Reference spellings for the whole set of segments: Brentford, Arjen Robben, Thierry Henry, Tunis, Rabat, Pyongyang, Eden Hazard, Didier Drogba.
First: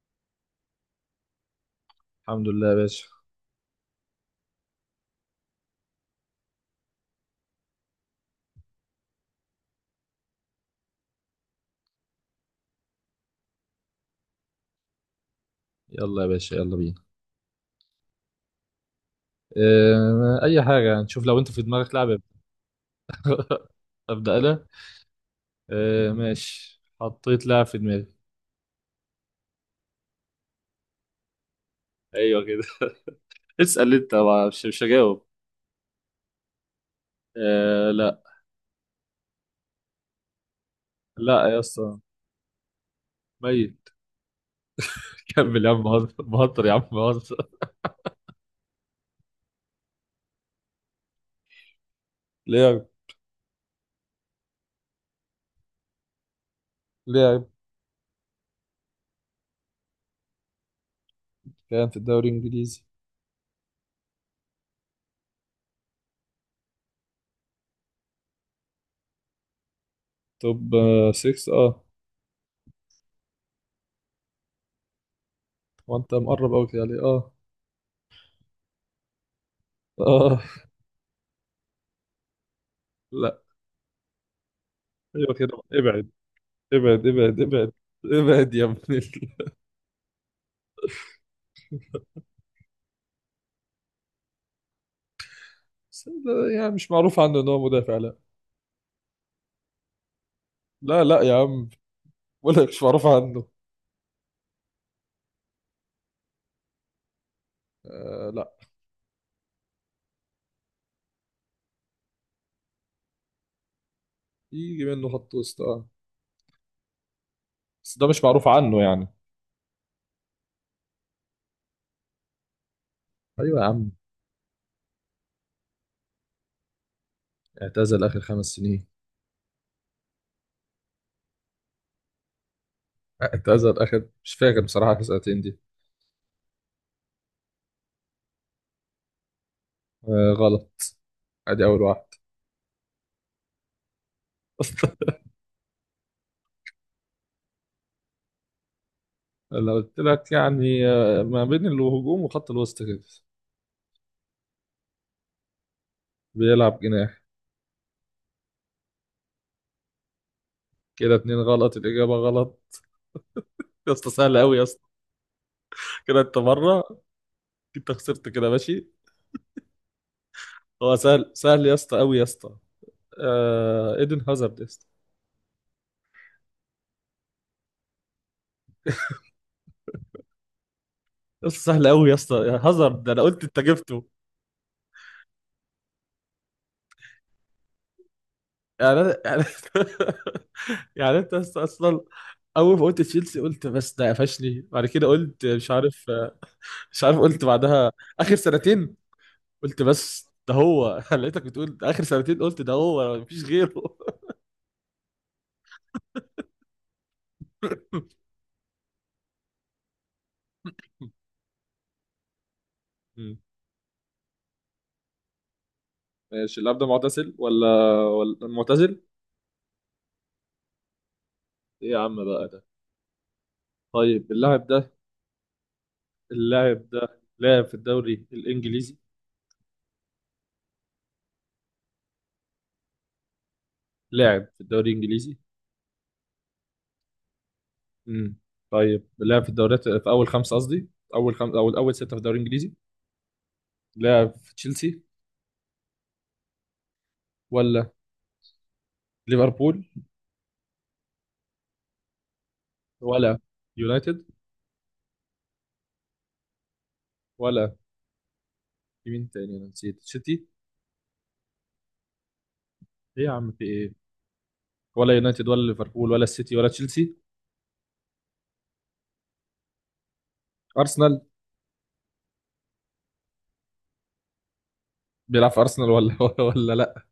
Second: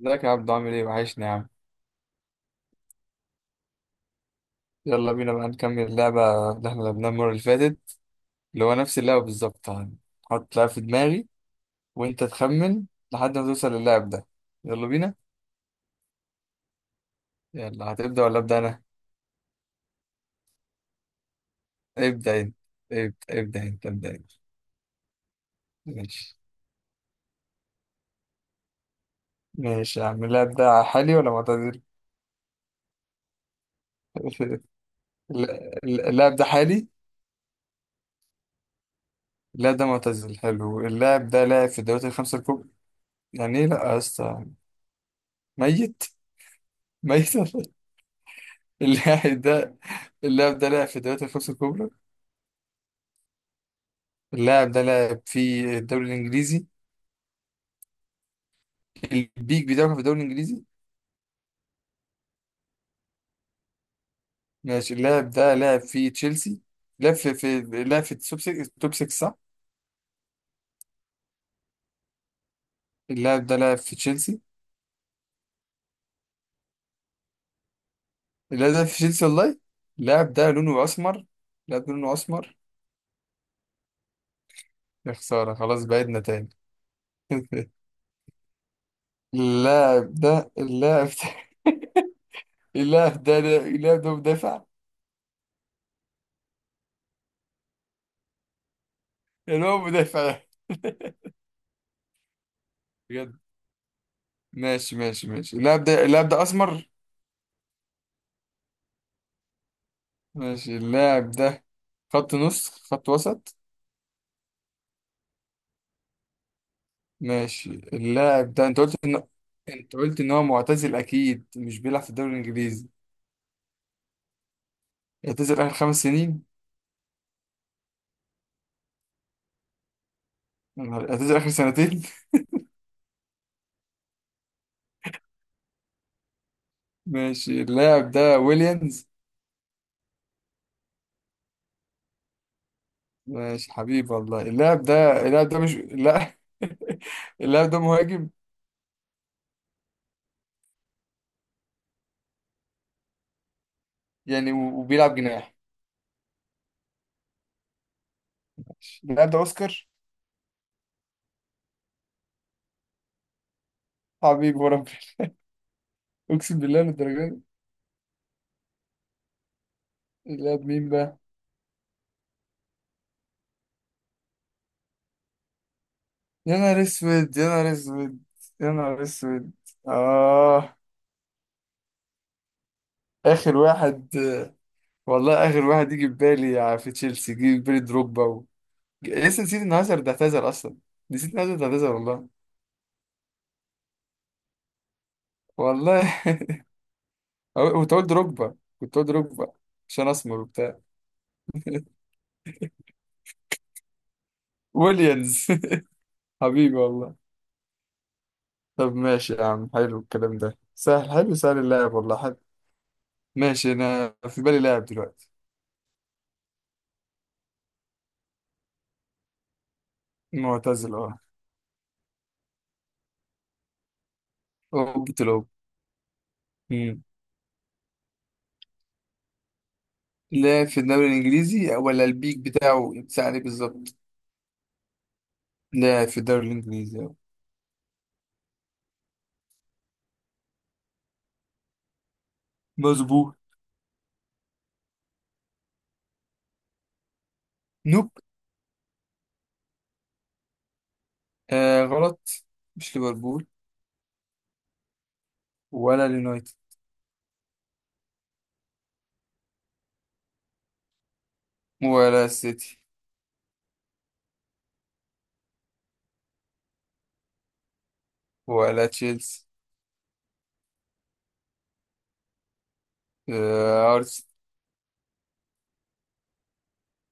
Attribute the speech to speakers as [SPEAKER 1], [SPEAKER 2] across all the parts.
[SPEAKER 1] ازيك يا عبدو؟ عامل ايه؟ وحشني يا عم.
[SPEAKER 2] الحمد لله يا باشا.
[SPEAKER 1] يلا بينا بقى نكمل اللعبة اللي احنا لعبناها المرة اللي فاتت، اللي هو نفس اللعبة بالظبط. هحط لعبة في دماغي وانت تخمن لحد ما توصل للاعب ده. يلا بينا.
[SPEAKER 2] يلا يا باشا، يلا بينا.
[SPEAKER 1] يلا، هتبدأ ولا أبدأ أنا؟
[SPEAKER 2] اه، اي حاجه نشوف لو انت في دماغك لعبه.
[SPEAKER 1] ابدأ انت. ابدأ، ابدأ انت.
[SPEAKER 2] ابدا انا. اه
[SPEAKER 1] ماشي.
[SPEAKER 2] ماشي، حطيت لعب في دماغي.
[SPEAKER 1] ماشي يا عم. اللاعب ده حالي ولا معتزل؟
[SPEAKER 2] ايوه كده. اسال انت، مش هجاوب.
[SPEAKER 1] اللاعب ده حالي؟
[SPEAKER 2] اه لا.
[SPEAKER 1] اللاعب ده معتزل. حلو. اللاعب ده
[SPEAKER 2] لا يا
[SPEAKER 1] لاعب في
[SPEAKER 2] اسطى.
[SPEAKER 1] الدوريات الخمسة الكبرى. يعني ايه لا
[SPEAKER 2] ميت.
[SPEAKER 1] يا اسطى؟
[SPEAKER 2] كمل يا عم،
[SPEAKER 1] ميت؟
[SPEAKER 2] بهزر بهزر يا عم،
[SPEAKER 1] ميت.
[SPEAKER 2] بهزر.
[SPEAKER 1] اللاعب ده، اللاعب ده لعب في الدوريات الخمسة الكبرى.
[SPEAKER 2] لعب.
[SPEAKER 1] اللاعب ده لعب في الدوري الإنجليزي.
[SPEAKER 2] لعب.
[SPEAKER 1] البيك بتاعه كان في الدوري الإنجليزي.
[SPEAKER 2] كان في الدوري الانجليزي.
[SPEAKER 1] ماشي، اللاعب ده لعب في تشيلسي. لعب في لعب في التوب 6. التوب 6 صح؟
[SPEAKER 2] توب 6، اه.
[SPEAKER 1] اللاعب ده لعب في تشيلسي.
[SPEAKER 2] وانت مقرب قوي كده عليه، اه.
[SPEAKER 1] اللاعب ده في تشيلسي والله. اللاعب
[SPEAKER 2] اه
[SPEAKER 1] ده لونه أسمر. اللاعب ده لونه أسمر.
[SPEAKER 2] لا.
[SPEAKER 1] يا
[SPEAKER 2] ايوه
[SPEAKER 1] خسارة،
[SPEAKER 2] كده،
[SPEAKER 1] خلاص
[SPEAKER 2] ابعد.
[SPEAKER 1] بعدنا تاني.
[SPEAKER 2] ابعد ابعد ابعد. ابعد يا ابني.
[SPEAKER 1] اللاعب ده اللاعب ده اللاعب ده اللاعب ده مدافع.
[SPEAKER 2] بس ده يعني مش معروف عنه ان هو مدافع، لا.
[SPEAKER 1] يعني هو مدافع.
[SPEAKER 2] لا لا يا عم، بقول لك مش معروف
[SPEAKER 1] بجد؟
[SPEAKER 2] عنه.
[SPEAKER 1] ماشي ماشي ماشي. اللاعب ده، اللاعب ده أسمر.
[SPEAKER 2] آه لا.
[SPEAKER 1] ماشي. اللاعب ده خط نص، خط وسط.
[SPEAKER 2] يجي منه خط وسط، اه.
[SPEAKER 1] ماشي
[SPEAKER 2] بس ده مش معروف
[SPEAKER 1] اللاعب ده.
[SPEAKER 2] عنه يعني.
[SPEAKER 1] انت قلت ان هو معتزل، اكيد مش بيلعب في الدوري الانجليزي.
[SPEAKER 2] ايوه يا عم.
[SPEAKER 1] اعتزل اخر خمس سنين.
[SPEAKER 2] اعتزل اخر خمس سنين.
[SPEAKER 1] اعتزل اخر سنتين.
[SPEAKER 2] اعتزل اخر مش فاكر بصراحه اخر سنتين دي.
[SPEAKER 1] ماشي، اللاعب ده ويليامز.
[SPEAKER 2] آه غلط. ادي اول واحد.
[SPEAKER 1] ماشي حبيبي والله. اللاعب ده مش لا. اللاعب ده مهاجم.
[SPEAKER 2] لو قلت لك يعني ما بين الهجوم وخط الوسط كده.
[SPEAKER 1] وبيلعب جناح.
[SPEAKER 2] بيلعب جناح.
[SPEAKER 1] اللاعب ده اوسكار.
[SPEAKER 2] كده اتنين غلط، الاجابه غلط. يا اسطى سهل قوي
[SPEAKER 1] حبيبي
[SPEAKER 2] يا اسطى.
[SPEAKER 1] وربنا،
[SPEAKER 2] كده انت
[SPEAKER 1] اقسم بالله
[SPEAKER 2] مره.
[SPEAKER 1] للدرجه دي.
[SPEAKER 2] انت خسرت كده، ماشي.
[SPEAKER 1] اللاعب مين
[SPEAKER 2] هو
[SPEAKER 1] بقى؟
[SPEAKER 2] سهل، سهل يا اسطى، قوي يا اسطى. ايدن هازارد يا اسطى.
[SPEAKER 1] يا نهار اسود، يا نهار اسود، يا نهار اسود. اه.
[SPEAKER 2] قصة سهلة قوي يا اسطى، يا هازارد ده انا قلت
[SPEAKER 1] اخر
[SPEAKER 2] انت جبته.
[SPEAKER 1] واحد، والله اخر واحد يجي في بالي، في تشيلسي يجي في بالي دروجبا و...
[SPEAKER 2] يعني انا
[SPEAKER 1] لسه
[SPEAKER 2] يعني
[SPEAKER 1] نسيت ان هازارد اعتذر اصلا.
[SPEAKER 2] يعني
[SPEAKER 1] نسيت
[SPEAKER 2] انت
[SPEAKER 1] ان هازارد اعتذر
[SPEAKER 2] اصلا،
[SPEAKER 1] والله.
[SPEAKER 2] اول ما قلت تشيلسي قلت بس ده قفشني، بعد كده قلت مش
[SPEAKER 1] والله.
[SPEAKER 2] عارف. مش عارف قلت بعدها.
[SPEAKER 1] كنت اقول
[SPEAKER 2] اخر
[SPEAKER 1] دروجبا،
[SPEAKER 2] سنتين.
[SPEAKER 1] كنت اقول دروجبا.
[SPEAKER 2] قلت
[SPEAKER 1] عشان
[SPEAKER 2] بس
[SPEAKER 1] اسمر
[SPEAKER 2] ده
[SPEAKER 1] وبتاع.
[SPEAKER 2] هو لقيتك بتقول اخر سنتين، قلت ده هو مفيش غيره.
[SPEAKER 1] ويليامز. حبيبي والله. طب ماشي يا عم، حلو الكلام ده. سهل، حلو، سهل اللعب والله، حلو.
[SPEAKER 2] مم.
[SPEAKER 1] ماشي، انا في بالي لاعب دلوقتي.
[SPEAKER 2] ماشي، اللاعب ده معتزل ولا؟ ولا معتزل.
[SPEAKER 1] معتزل اه.
[SPEAKER 2] ايه يا عم بقى ده؟ طيب، اللاعب ده.
[SPEAKER 1] اوبة الأوب.
[SPEAKER 2] اللاعب ده لاعب في الدوري الانجليزي.
[SPEAKER 1] لا في الدوري الانجليزي، ولا البيك بتاعه يتساع عليه بالظبط.
[SPEAKER 2] لاعب في الدوري الانجليزي.
[SPEAKER 1] لا في الدوري الانجليزي.
[SPEAKER 2] امم طيب لعب في الدوريات في اول خمسه، قصدي اول خمسه او اول سته في الدوري الانجليزي.
[SPEAKER 1] مظبوط.
[SPEAKER 2] لعب في تشيلسي ولا؟
[SPEAKER 1] نوب.
[SPEAKER 2] ليفربول
[SPEAKER 1] آه غلط، مش
[SPEAKER 2] ولا؟
[SPEAKER 1] ليفربول.
[SPEAKER 2] يونايتد
[SPEAKER 1] ولا اليونايتد،
[SPEAKER 2] ولا؟ في مين تاني؟ انا نسيت سيتي.
[SPEAKER 1] ولا السيتي،
[SPEAKER 2] ايه يا عم، في ايه؟ ولا يونايتد ولا ليفربول ولا السيتي ولا تشيلسي.
[SPEAKER 1] ولا تشيلسي.
[SPEAKER 2] ارسنال.
[SPEAKER 1] آه ارسنال.
[SPEAKER 2] بيلعب في ارسنال ولا ولا لا.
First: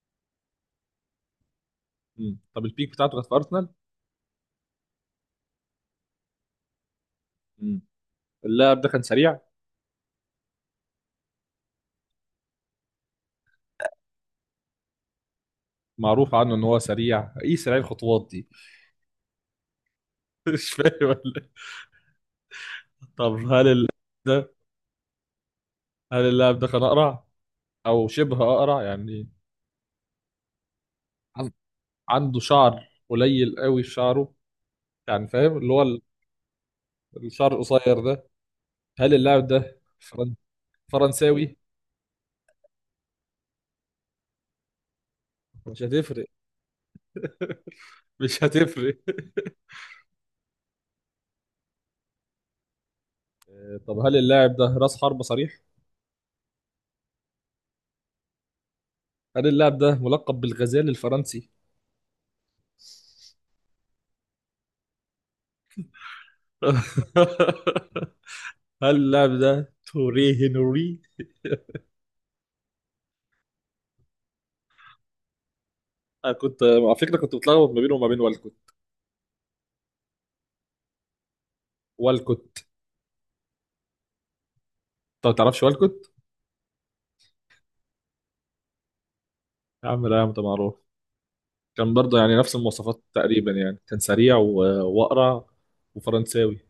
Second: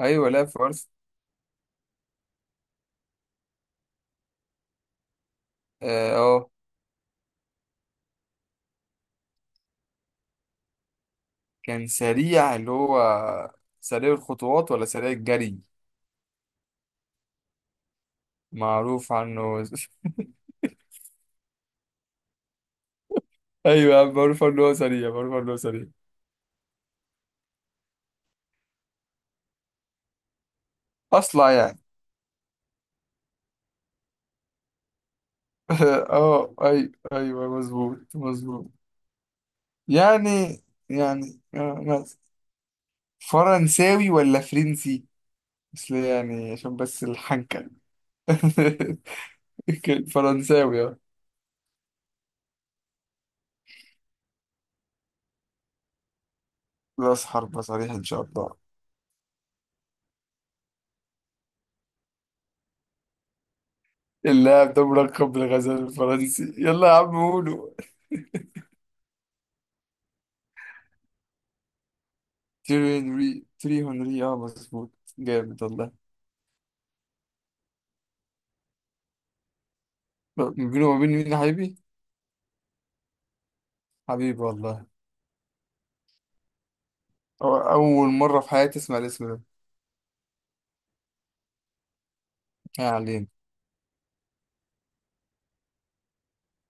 [SPEAKER 1] ايوه لا في ارسنال.
[SPEAKER 2] طب البيك بتاعته كانت في ارسنال.
[SPEAKER 1] اه. آه،
[SPEAKER 2] امم اللاعب ده كان سريع.
[SPEAKER 1] كان سريع اللي هو، سريع الخطوات ولا سريع الجري؟
[SPEAKER 2] معروف عنه ان هو سريع، ايه سريع الخطوات دي.
[SPEAKER 1] معروف عنه.
[SPEAKER 2] مش فاهم ولا إيه؟ طب هل
[SPEAKER 1] ايوه يا عم، معروف
[SPEAKER 2] ده،
[SPEAKER 1] عنه هو سريع، معروف عنه هو سريع.
[SPEAKER 2] هل اللاعب ده كان اقرع او شبه اقرع يعني،
[SPEAKER 1] اصلع يعني.
[SPEAKER 2] عنده شعر قليل قوي في شعره، يعني فاهم اللي هو
[SPEAKER 1] اه ايوه
[SPEAKER 2] الشعر
[SPEAKER 1] ايوه،
[SPEAKER 2] القصير
[SPEAKER 1] مظبوط
[SPEAKER 2] ده.
[SPEAKER 1] مظبوط.
[SPEAKER 2] هل اللاعب ده
[SPEAKER 1] يعني، يعني
[SPEAKER 2] فرنساوي.
[SPEAKER 1] آه، فرنساوي ولا فرنسي؟
[SPEAKER 2] مش
[SPEAKER 1] بس
[SPEAKER 2] هتفرق.
[SPEAKER 1] يعني عشان بس الحنكة.
[SPEAKER 2] مش هتفرق.
[SPEAKER 1] فرنساوي اه.
[SPEAKER 2] طب هل اللاعب ده راس حربة صريح؟
[SPEAKER 1] راس حربة صريح ان شاء الله.
[SPEAKER 2] هل اللاعب ده ملقب بالغزال الفرنسي؟
[SPEAKER 1] اللاعب ده ملقب بالغزال الفرنسي؟ يلا يا عم قولوا.
[SPEAKER 2] هل اللاعب ده توري هنري؟
[SPEAKER 1] تيري هنري. تيري هنري اه، مظبوط. جامد والله.
[SPEAKER 2] انا كنت على فكره كنت بتلخبط ما بينه وما بين والكوت.
[SPEAKER 1] ما بينه وما بين مين يا حبيبي؟
[SPEAKER 2] والكوت.
[SPEAKER 1] حبيبي والله.
[SPEAKER 2] انت ما تعرفش والكوت؟
[SPEAKER 1] أو أول مرة في حياتي أسمع الاسم ده.
[SPEAKER 2] يا عم لا يا عم، ده معروف. كان برضه يعني نفس
[SPEAKER 1] ما
[SPEAKER 2] المواصفات
[SPEAKER 1] علينا،
[SPEAKER 2] تقريبا، يعني كان سريع وأقرع وفرنساوي،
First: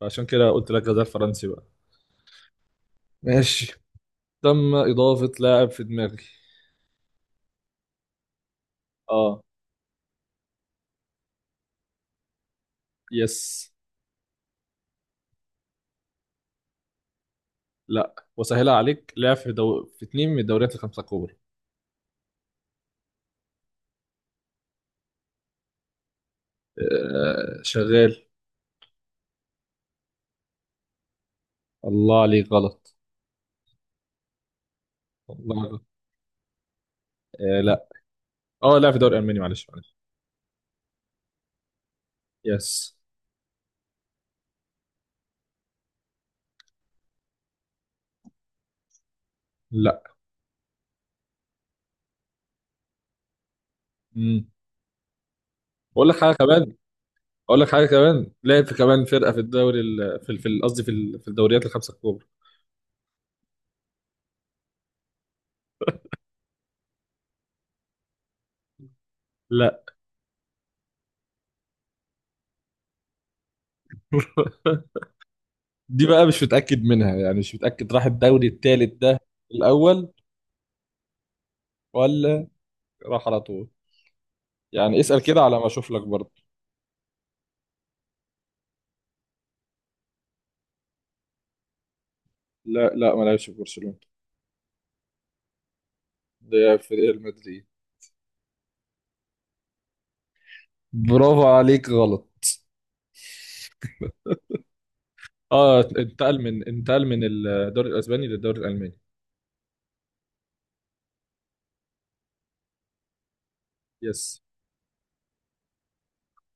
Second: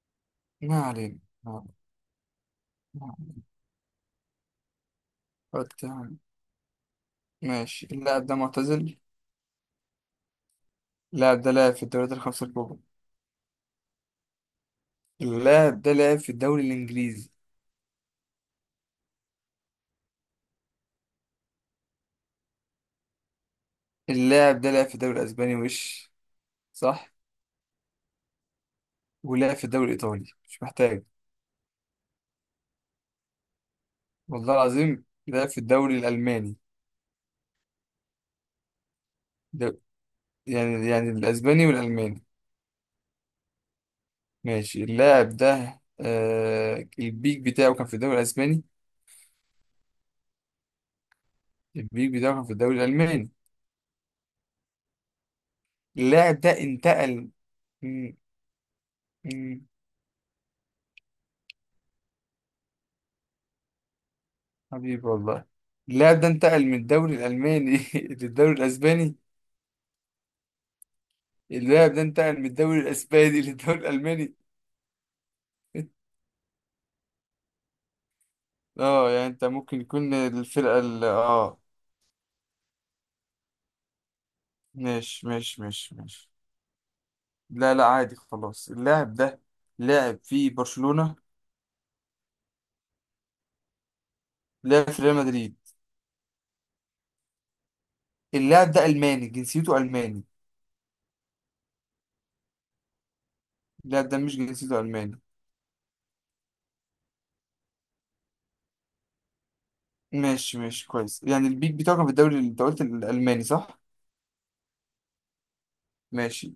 [SPEAKER 2] فعشان كده قلت
[SPEAKER 1] ما
[SPEAKER 2] لك غزال
[SPEAKER 1] علينا،
[SPEAKER 2] فرنسي بقى.
[SPEAKER 1] ما علينا.
[SPEAKER 2] ماشي. تم إضافة لاعب في
[SPEAKER 1] قلت
[SPEAKER 2] دماغي.
[SPEAKER 1] يعني. ماشي، اللاعب ده معتزل.
[SPEAKER 2] اه.
[SPEAKER 1] اللاعب ده لعب في الدوريات الخمسة الكبرى.
[SPEAKER 2] يس.
[SPEAKER 1] اللاعب ده لعب في الدوري الإنجليزي.
[SPEAKER 2] لا، وسهلة عليك، لاعب في في اتنين من الدوريات الخمسة الكبرى.
[SPEAKER 1] اللاعب ده لعب في الدوري الأسباني وش، صح؟
[SPEAKER 2] آه شغال.
[SPEAKER 1] ولعب في الدوري الإيطالي، مش محتاج.
[SPEAKER 2] الله عليك غلط.
[SPEAKER 1] والله العظيم لعب في
[SPEAKER 2] الله غلط.
[SPEAKER 1] الدوري الألماني.
[SPEAKER 2] آه لا. اه لاعب في الدوري الألماني، معلش
[SPEAKER 1] ده
[SPEAKER 2] معلش.
[SPEAKER 1] يعني، يعني الأسباني والألماني.
[SPEAKER 2] يس.
[SPEAKER 1] ماشي، اللاعب ده آه البيك بتاعه كان في الدوري الأسباني.
[SPEAKER 2] لا.
[SPEAKER 1] البيك بتاعه كان في الدوري الألماني.
[SPEAKER 2] مم. أقول لك حاجة
[SPEAKER 1] اللاعب ده
[SPEAKER 2] كمان.
[SPEAKER 1] انتقل.
[SPEAKER 2] أقول لك حاجة
[SPEAKER 1] مم،
[SPEAKER 2] كمان، لعب في كمان فرقة في
[SPEAKER 1] مم،
[SPEAKER 2] الدوري قصدي في الدوريات الخمسة الكبرى.
[SPEAKER 1] حبيبي والله. اللاعب ده انتقل من الدوري الألماني للدوري الأسباني.
[SPEAKER 2] لا.
[SPEAKER 1] اللاعب ده انتقل من الدوري الاسباني للدوري الالماني.
[SPEAKER 2] دي بقى مش متأكد منها، يعني مش متأكد راح الدوري التالت
[SPEAKER 1] اه
[SPEAKER 2] ده
[SPEAKER 1] يعني انت ممكن
[SPEAKER 2] الأول
[SPEAKER 1] يكون الفرقة ال اه.
[SPEAKER 2] ولا راح على طول. يعني اسأل
[SPEAKER 1] ماشي
[SPEAKER 2] كده على
[SPEAKER 1] ماشي
[SPEAKER 2] ما أشوف
[SPEAKER 1] ماشي
[SPEAKER 2] لك
[SPEAKER 1] ماشي.
[SPEAKER 2] برضه.
[SPEAKER 1] لا لا عادي خلاص. اللاعب ده لاعب في برشلونة.
[SPEAKER 2] لا لا، ما لعبش في برشلونة.
[SPEAKER 1] لاعب في ريال مدريد.
[SPEAKER 2] ده في ريال مدريد.
[SPEAKER 1] اللاعب ده ألماني، جنسيته ألماني.
[SPEAKER 2] برافو عليك، غلط.
[SPEAKER 1] اللاعب ده مش جنسيته ألماني.
[SPEAKER 2] اه، انتقل من الدوري الأسباني للدوري الألماني.
[SPEAKER 1] ماشي ماشي كويس. يعني البيك بتاعه كان في الدوري اللي انت قلت الألماني صح؟
[SPEAKER 2] يس.
[SPEAKER 1] ماشي.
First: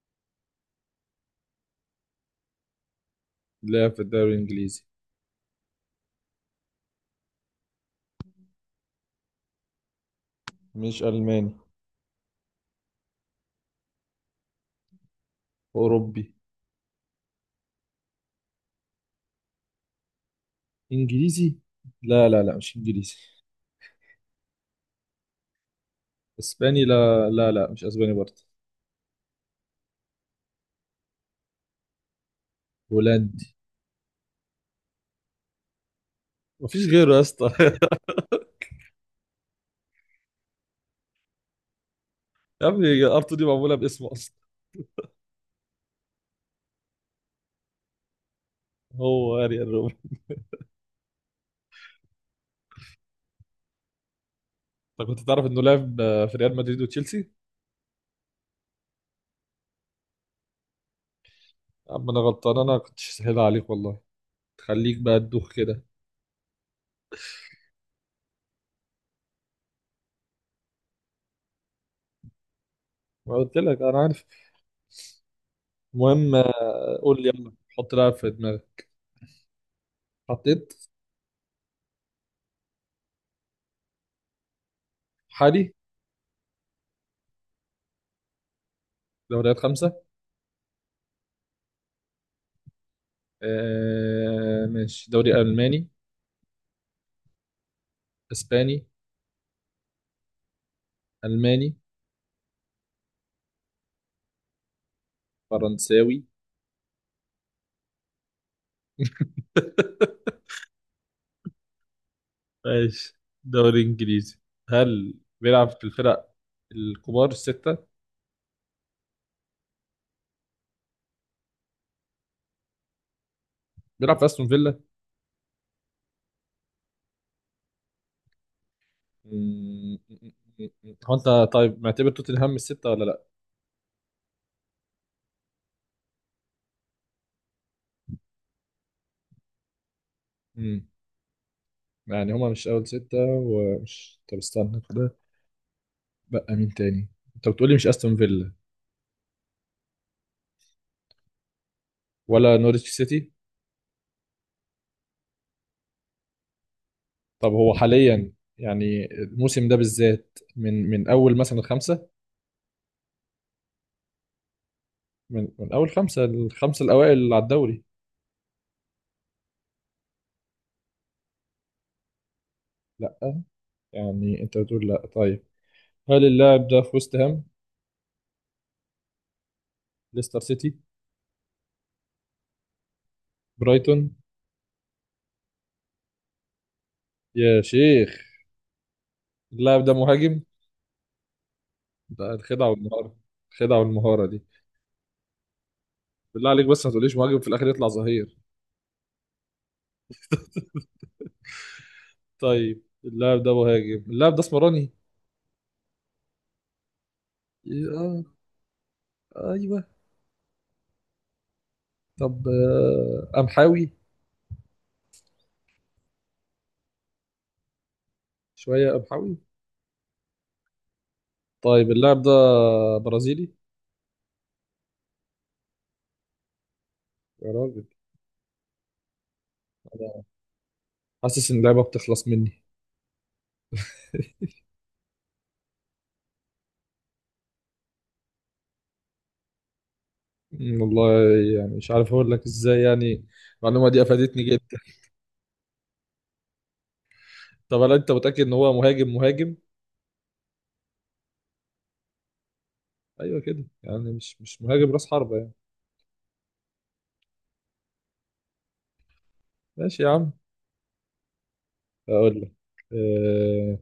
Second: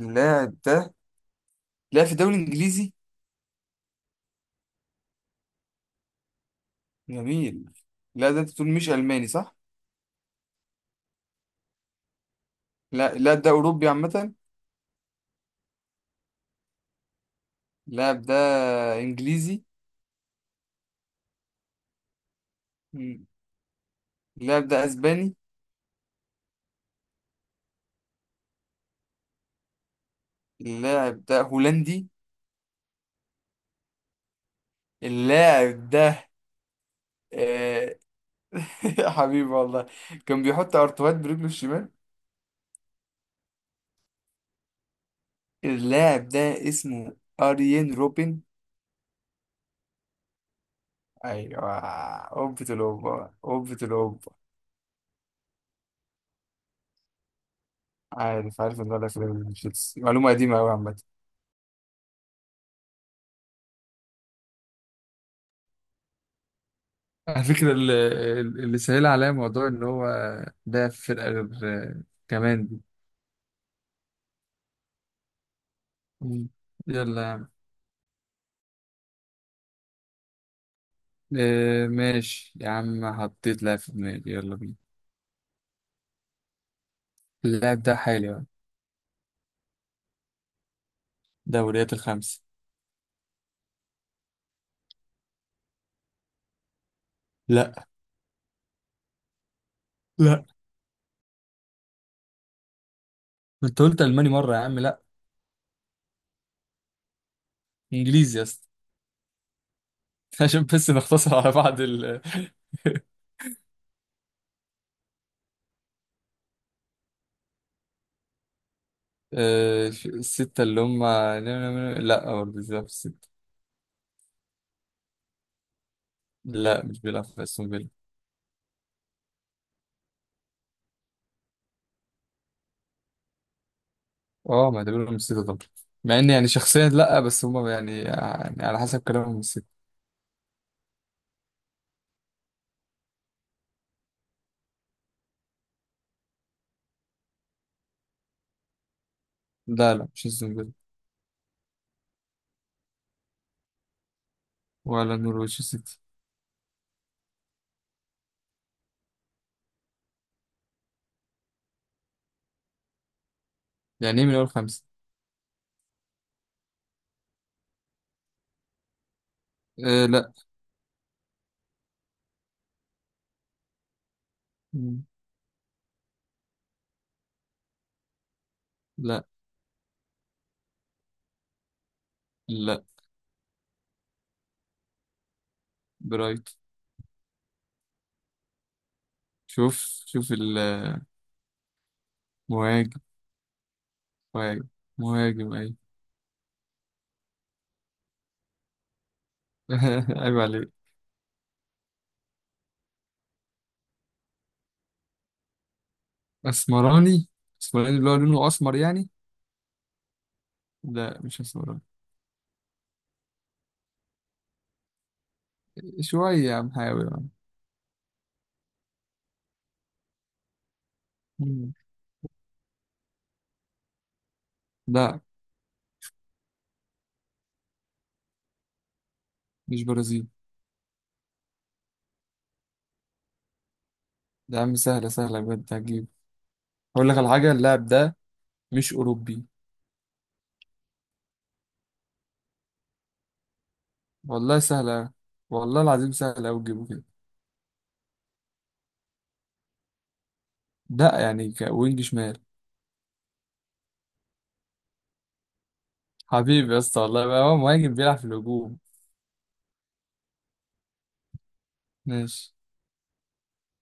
[SPEAKER 1] اللاعب ده لاعب في الدوري الإنجليزي.
[SPEAKER 2] لعب في الدوري الإنجليزي.
[SPEAKER 1] جميل. اللاعب ده انت بتقول مش ألماني صح؟
[SPEAKER 2] مش ألماني.
[SPEAKER 1] لا اللاعب ده أوروبي عامة.
[SPEAKER 2] أوروبي.
[SPEAKER 1] اللاعب ده انجليزي.
[SPEAKER 2] إنجليزي. لا لا لا، مش إنجليزي.
[SPEAKER 1] مم. اللاعب ده اسباني.
[SPEAKER 2] إسباني. لا لا لا، مش أسباني برضه.
[SPEAKER 1] اللاعب ده هولندي.
[SPEAKER 2] هولندي.
[SPEAKER 1] اللاعب ده
[SPEAKER 2] مفيش غيره يا اسطى
[SPEAKER 1] آه... حبيبي والله. كان بيحط ارتوهات برجله الشمال.
[SPEAKER 2] يا ابني، ارتو دي معموله باسمه.
[SPEAKER 1] اللاعب ده اسمه اريين روبن.
[SPEAKER 2] هو اريال روبن.
[SPEAKER 1] ايوه. اوبة الاوبة، اوبة الاوبة.
[SPEAKER 2] انت كنت تعرف انه لعب في ريال مدريد وتشيلسي.
[SPEAKER 1] عارف، عارف ان ده في ريال تشيلسي، معلومة قديمة قوي عامة.
[SPEAKER 2] اما انا غلطان، انا كنت سهل عليك والله. تخليك بقى تدوخ كده.
[SPEAKER 1] على فكرة، اللي سهل عليا موضوع إن هو ده في فرقة غير كمان دي.
[SPEAKER 2] ما قلت لك انا عارف. المهم
[SPEAKER 1] مم.
[SPEAKER 2] قول
[SPEAKER 1] يلا يا
[SPEAKER 2] لي
[SPEAKER 1] عم.
[SPEAKER 2] يلا حط لاعب في دماغك. حطيت.
[SPEAKER 1] إيه ماشي يا عم، حطيت لاعب في دماغي، يلا بينا.
[SPEAKER 2] حالي.
[SPEAKER 1] اللاعب ده حالي بقى.
[SPEAKER 2] دوريات خمسة.
[SPEAKER 1] دوريات الخمسة.
[SPEAKER 2] ماشي، دوري ألماني.
[SPEAKER 1] لا.
[SPEAKER 2] إسباني.
[SPEAKER 1] لا.
[SPEAKER 2] ألماني.
[SPEAKER 1] ما انت قلت ألماني مرة يا عم، لا.
[SPEAKER 2] فرنساوي.
[SPEAKER 1] إنجليزي يا اسطى. عشان بس نختصر على بعض ال.
[SPEAKER 2] ماشي، دوري إنجليزي. هل بيلعب في الفرق الكبار الستة؟
[SPEAKER 1] إيه، الستة اللي هم. لا برضه مش بيلعب في الستة.
[SPEAKER 2] بيلعب في أستون فيلا.
[SPEAKER 1] لا مش بيلعب في أستون فيلا.
[SPEAKER 2] مم. هو انت طيب معتبر توتنهام الستة ولا لا؟
[SPEAKER 1] اه ما اعتبرهم الستة طبعا، مع ان يعني شخصيا لا، بس هم يعني، يعني على حسب كلامهم الستة.
[SPEAKER 2] مم. يعني هما مش اول ستة، ومش، طب استنى كده، بقى مين تاني؟ انت بتقولي مش استون فيلا
[SPEAKER 1] لا لا مش أستون فيلا.
[SPEAKER 2] ولا نورwich سيتي؟
[SPEAKER 1] ولا نورويتش سيتي.
[SPEAKER 2] طب هو حاليا، يعني الموسم ده بالذات، من اول مثلا الخمسة،
[SPEAKER 1] يعني ايه من أول خمسة؟
[SPEAKER 2] من اول خمسة، الخمسة الاوائل على الدوري.
[SPEAKER 1] إيه لا.
[SPEAKER 2] لا. يعني انت بتقول
[SPEAKER 1] مم.
[SPEAKER 2] لا. طيب، هل اللاعب ده في وست هام؟
[SPEAKER 1] لا.
[SPEAKER 2] ليستر سيتي؟
[SPEAKER 1] لا
[SPEAKER 2] برايتون؟
[SPEAKER 1] برايت.
[SPEAKER 2] يا شيخ. اللاعب ده
[SPEAKER 1] شوف. شوف
[SPEAKER 2] مهاجم؟
[SPEAKER 1] المهاجم.
[SPEAKER 2] ده الخدعة والمهارة. الخدعة والمهارة.
[SPEAKER 1] مهاجم. مهاجم اي.
[SPEAKER 2] بالله عليك بس ما تقوليش مهاجم في الاخر يطلع ظهير.
[SPEAKER 1] عيب عليك.
[SPEAKER 2] طيب، اللاعب ده مهاجم، اللاعب ده اسمراني.
[SPEAKER 1] اسمراني؟ اسمراني اللي هو
[SPEAKER 2] اه.
[SPEAKER 1] لونه اسمر يعني؟
[SPEAKER 2] ايوه.
[SPEAKER 1] لا مش اسمراني.
[SPEAKER 2] طب قمحاوي.
[SPEAKER 1] شوية يا عم، حاول يا عم.
[SPEAKER 2] شويه قمحاوي.
[SPEAKER 1] مم.
[SPEAKER 2] طيب اللاعب ده برازيلي.
[SPEAKER 1] لا
[SPEAKER 2] يا راجل.
[SPEAKER 1] مش
[SPEAKER 2] انا
[SPEAKER 1] برازيل.
[SPEAKER 2] حاسس ان اللعبه بتخلص مني.
[SPEAKER 1] ده يا عم سهلة، سهلة بجد هتجيب. اقول لك على حاجة، اللاعب ده مش اوروبي.
[SPEAKER 2] والله يعني مش عارف اقول لك ازاي يعني. المعلومه دي افادتني
[SPEAKER 1] والله
[SPEAKER 2] جدا.
[SPEAKER 1] سهلة، والله العظيم سهلة اوي تجيبه كده.
[SPEAKER 2] طب هل انت متاكد ان هو مهاجم مهاجم؟
[SPEAKER 1] لا يعني كوينج شمال.
[SPEAKER 2] ايوه كده، يعني مش مهاجم راس حربه يعني.
[SPEAKER 1] حبيبي يا اسطى والله بقى هو مهاجم، بيلعب في الهجوم.
[SPEAKER 2] ماشي يا عم. اقول لك،
[SPEAKER 1] ماشي.
[SPEAKER 2] أه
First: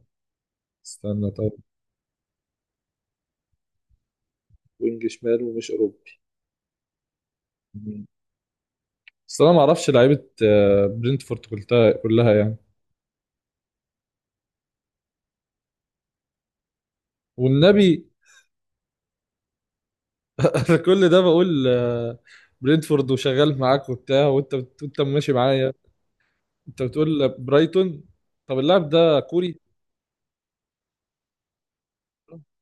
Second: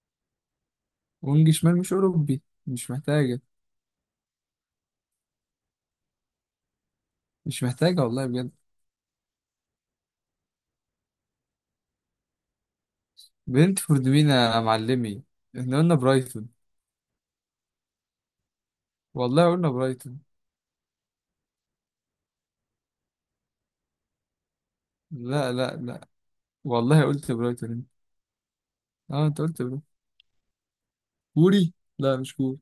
[SPEAKER 2] استنى
[SPEAKER 1] وينج
[SPEAKER 2] طيب.
[SPEAKER 1] شمال، مش اوروبي. مش محتاجة.
[SPEAKER 2] وينج شمال ومش اوروبي.
[SPEAKER 1] مش محتاجة والله بجد.
[SPEAKER 2] بس انا ما اعرفش لعيبه برينتفورد كلها كلها يعني.
[SPEAKER 1] برنتفورد مين يا معلمي؟ احنا قلنا برايتون.
[SPEAKER 2] والنبي
[SPEAKER 1] والله قلنا برايتون.
[SPEAKER 2] انا كل ده بقول برينتفورد وشغال معاك وبتاع، وانت وانت ماشي
[SPEAKER 1] لا
[SPEAKER 2] معايا.
[SPEAKER 1] لا لا،
[SPEAKER 2] انت
[SPEAKER 1] والله
[SPEAKER 2] بتقول
[SPEAKER 1] قلت برايتون انت.
[SPEAKER 2] برايتون. طب اللاعب ده
[SPEAKER 1] اه انت
[SPEAKER 2] كوري
[SPEAKER 1] قلت برايتون. كوري؟ لا مش كوري.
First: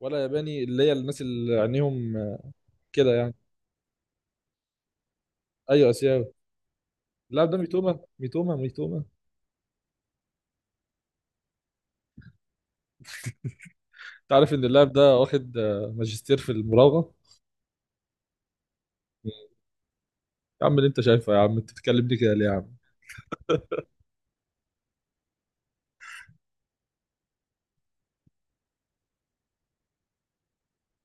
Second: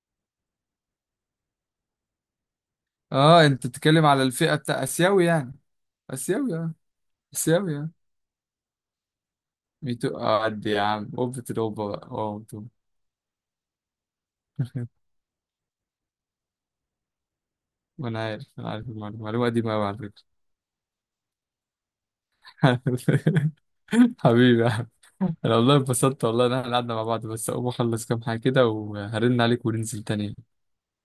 [SPEAKER 2] ولا ياباني، اللي هي الناس اللي عينيهم كده يعني.
[SPEAKER 1] اه انت بتتكلم على الفئة بتاع اسيوي يعني؟
[SPEAKER 2] ايوه اسيوي.
[SPEAKER 1] اسيوي اه.
[SPEAKER 2] اللاعب ده
[SPEAKER 1] اسيوي اه.
[SPEAKER 2] ميتوما ميتوما ميتوما.
[SPEAKER 1] ميتو اه، قد يا عم اوبة الاوبة بقى، اه ميتو.
[SPEAKER 2] انت عارف ان اللاعب ده واخد ماجستير في المراوغه.
[SPEAKER 1] وانا عارف، انا عارف المعلومة، المعلومة دي ما على فكرة.
[SPEAKER 2] يا عم اللي انت شايفه يا عم، انت بتتكلم دي كده ليه يا عم؟
[SPEAKER 1] حبيبي يا عم. انا والله انبسطت والله ان احنا قعدنا مع بعض. بس اقوم اخلص كام حاجة كده وهرن عليك وننزل تاني.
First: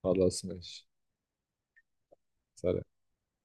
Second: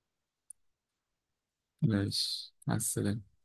[SPEAKER 2] خلاص ماشي.
[SPEAKER 1] ماشي مع
[SPEAKER 2] سلام.
[SPEAKER 1] السلامة.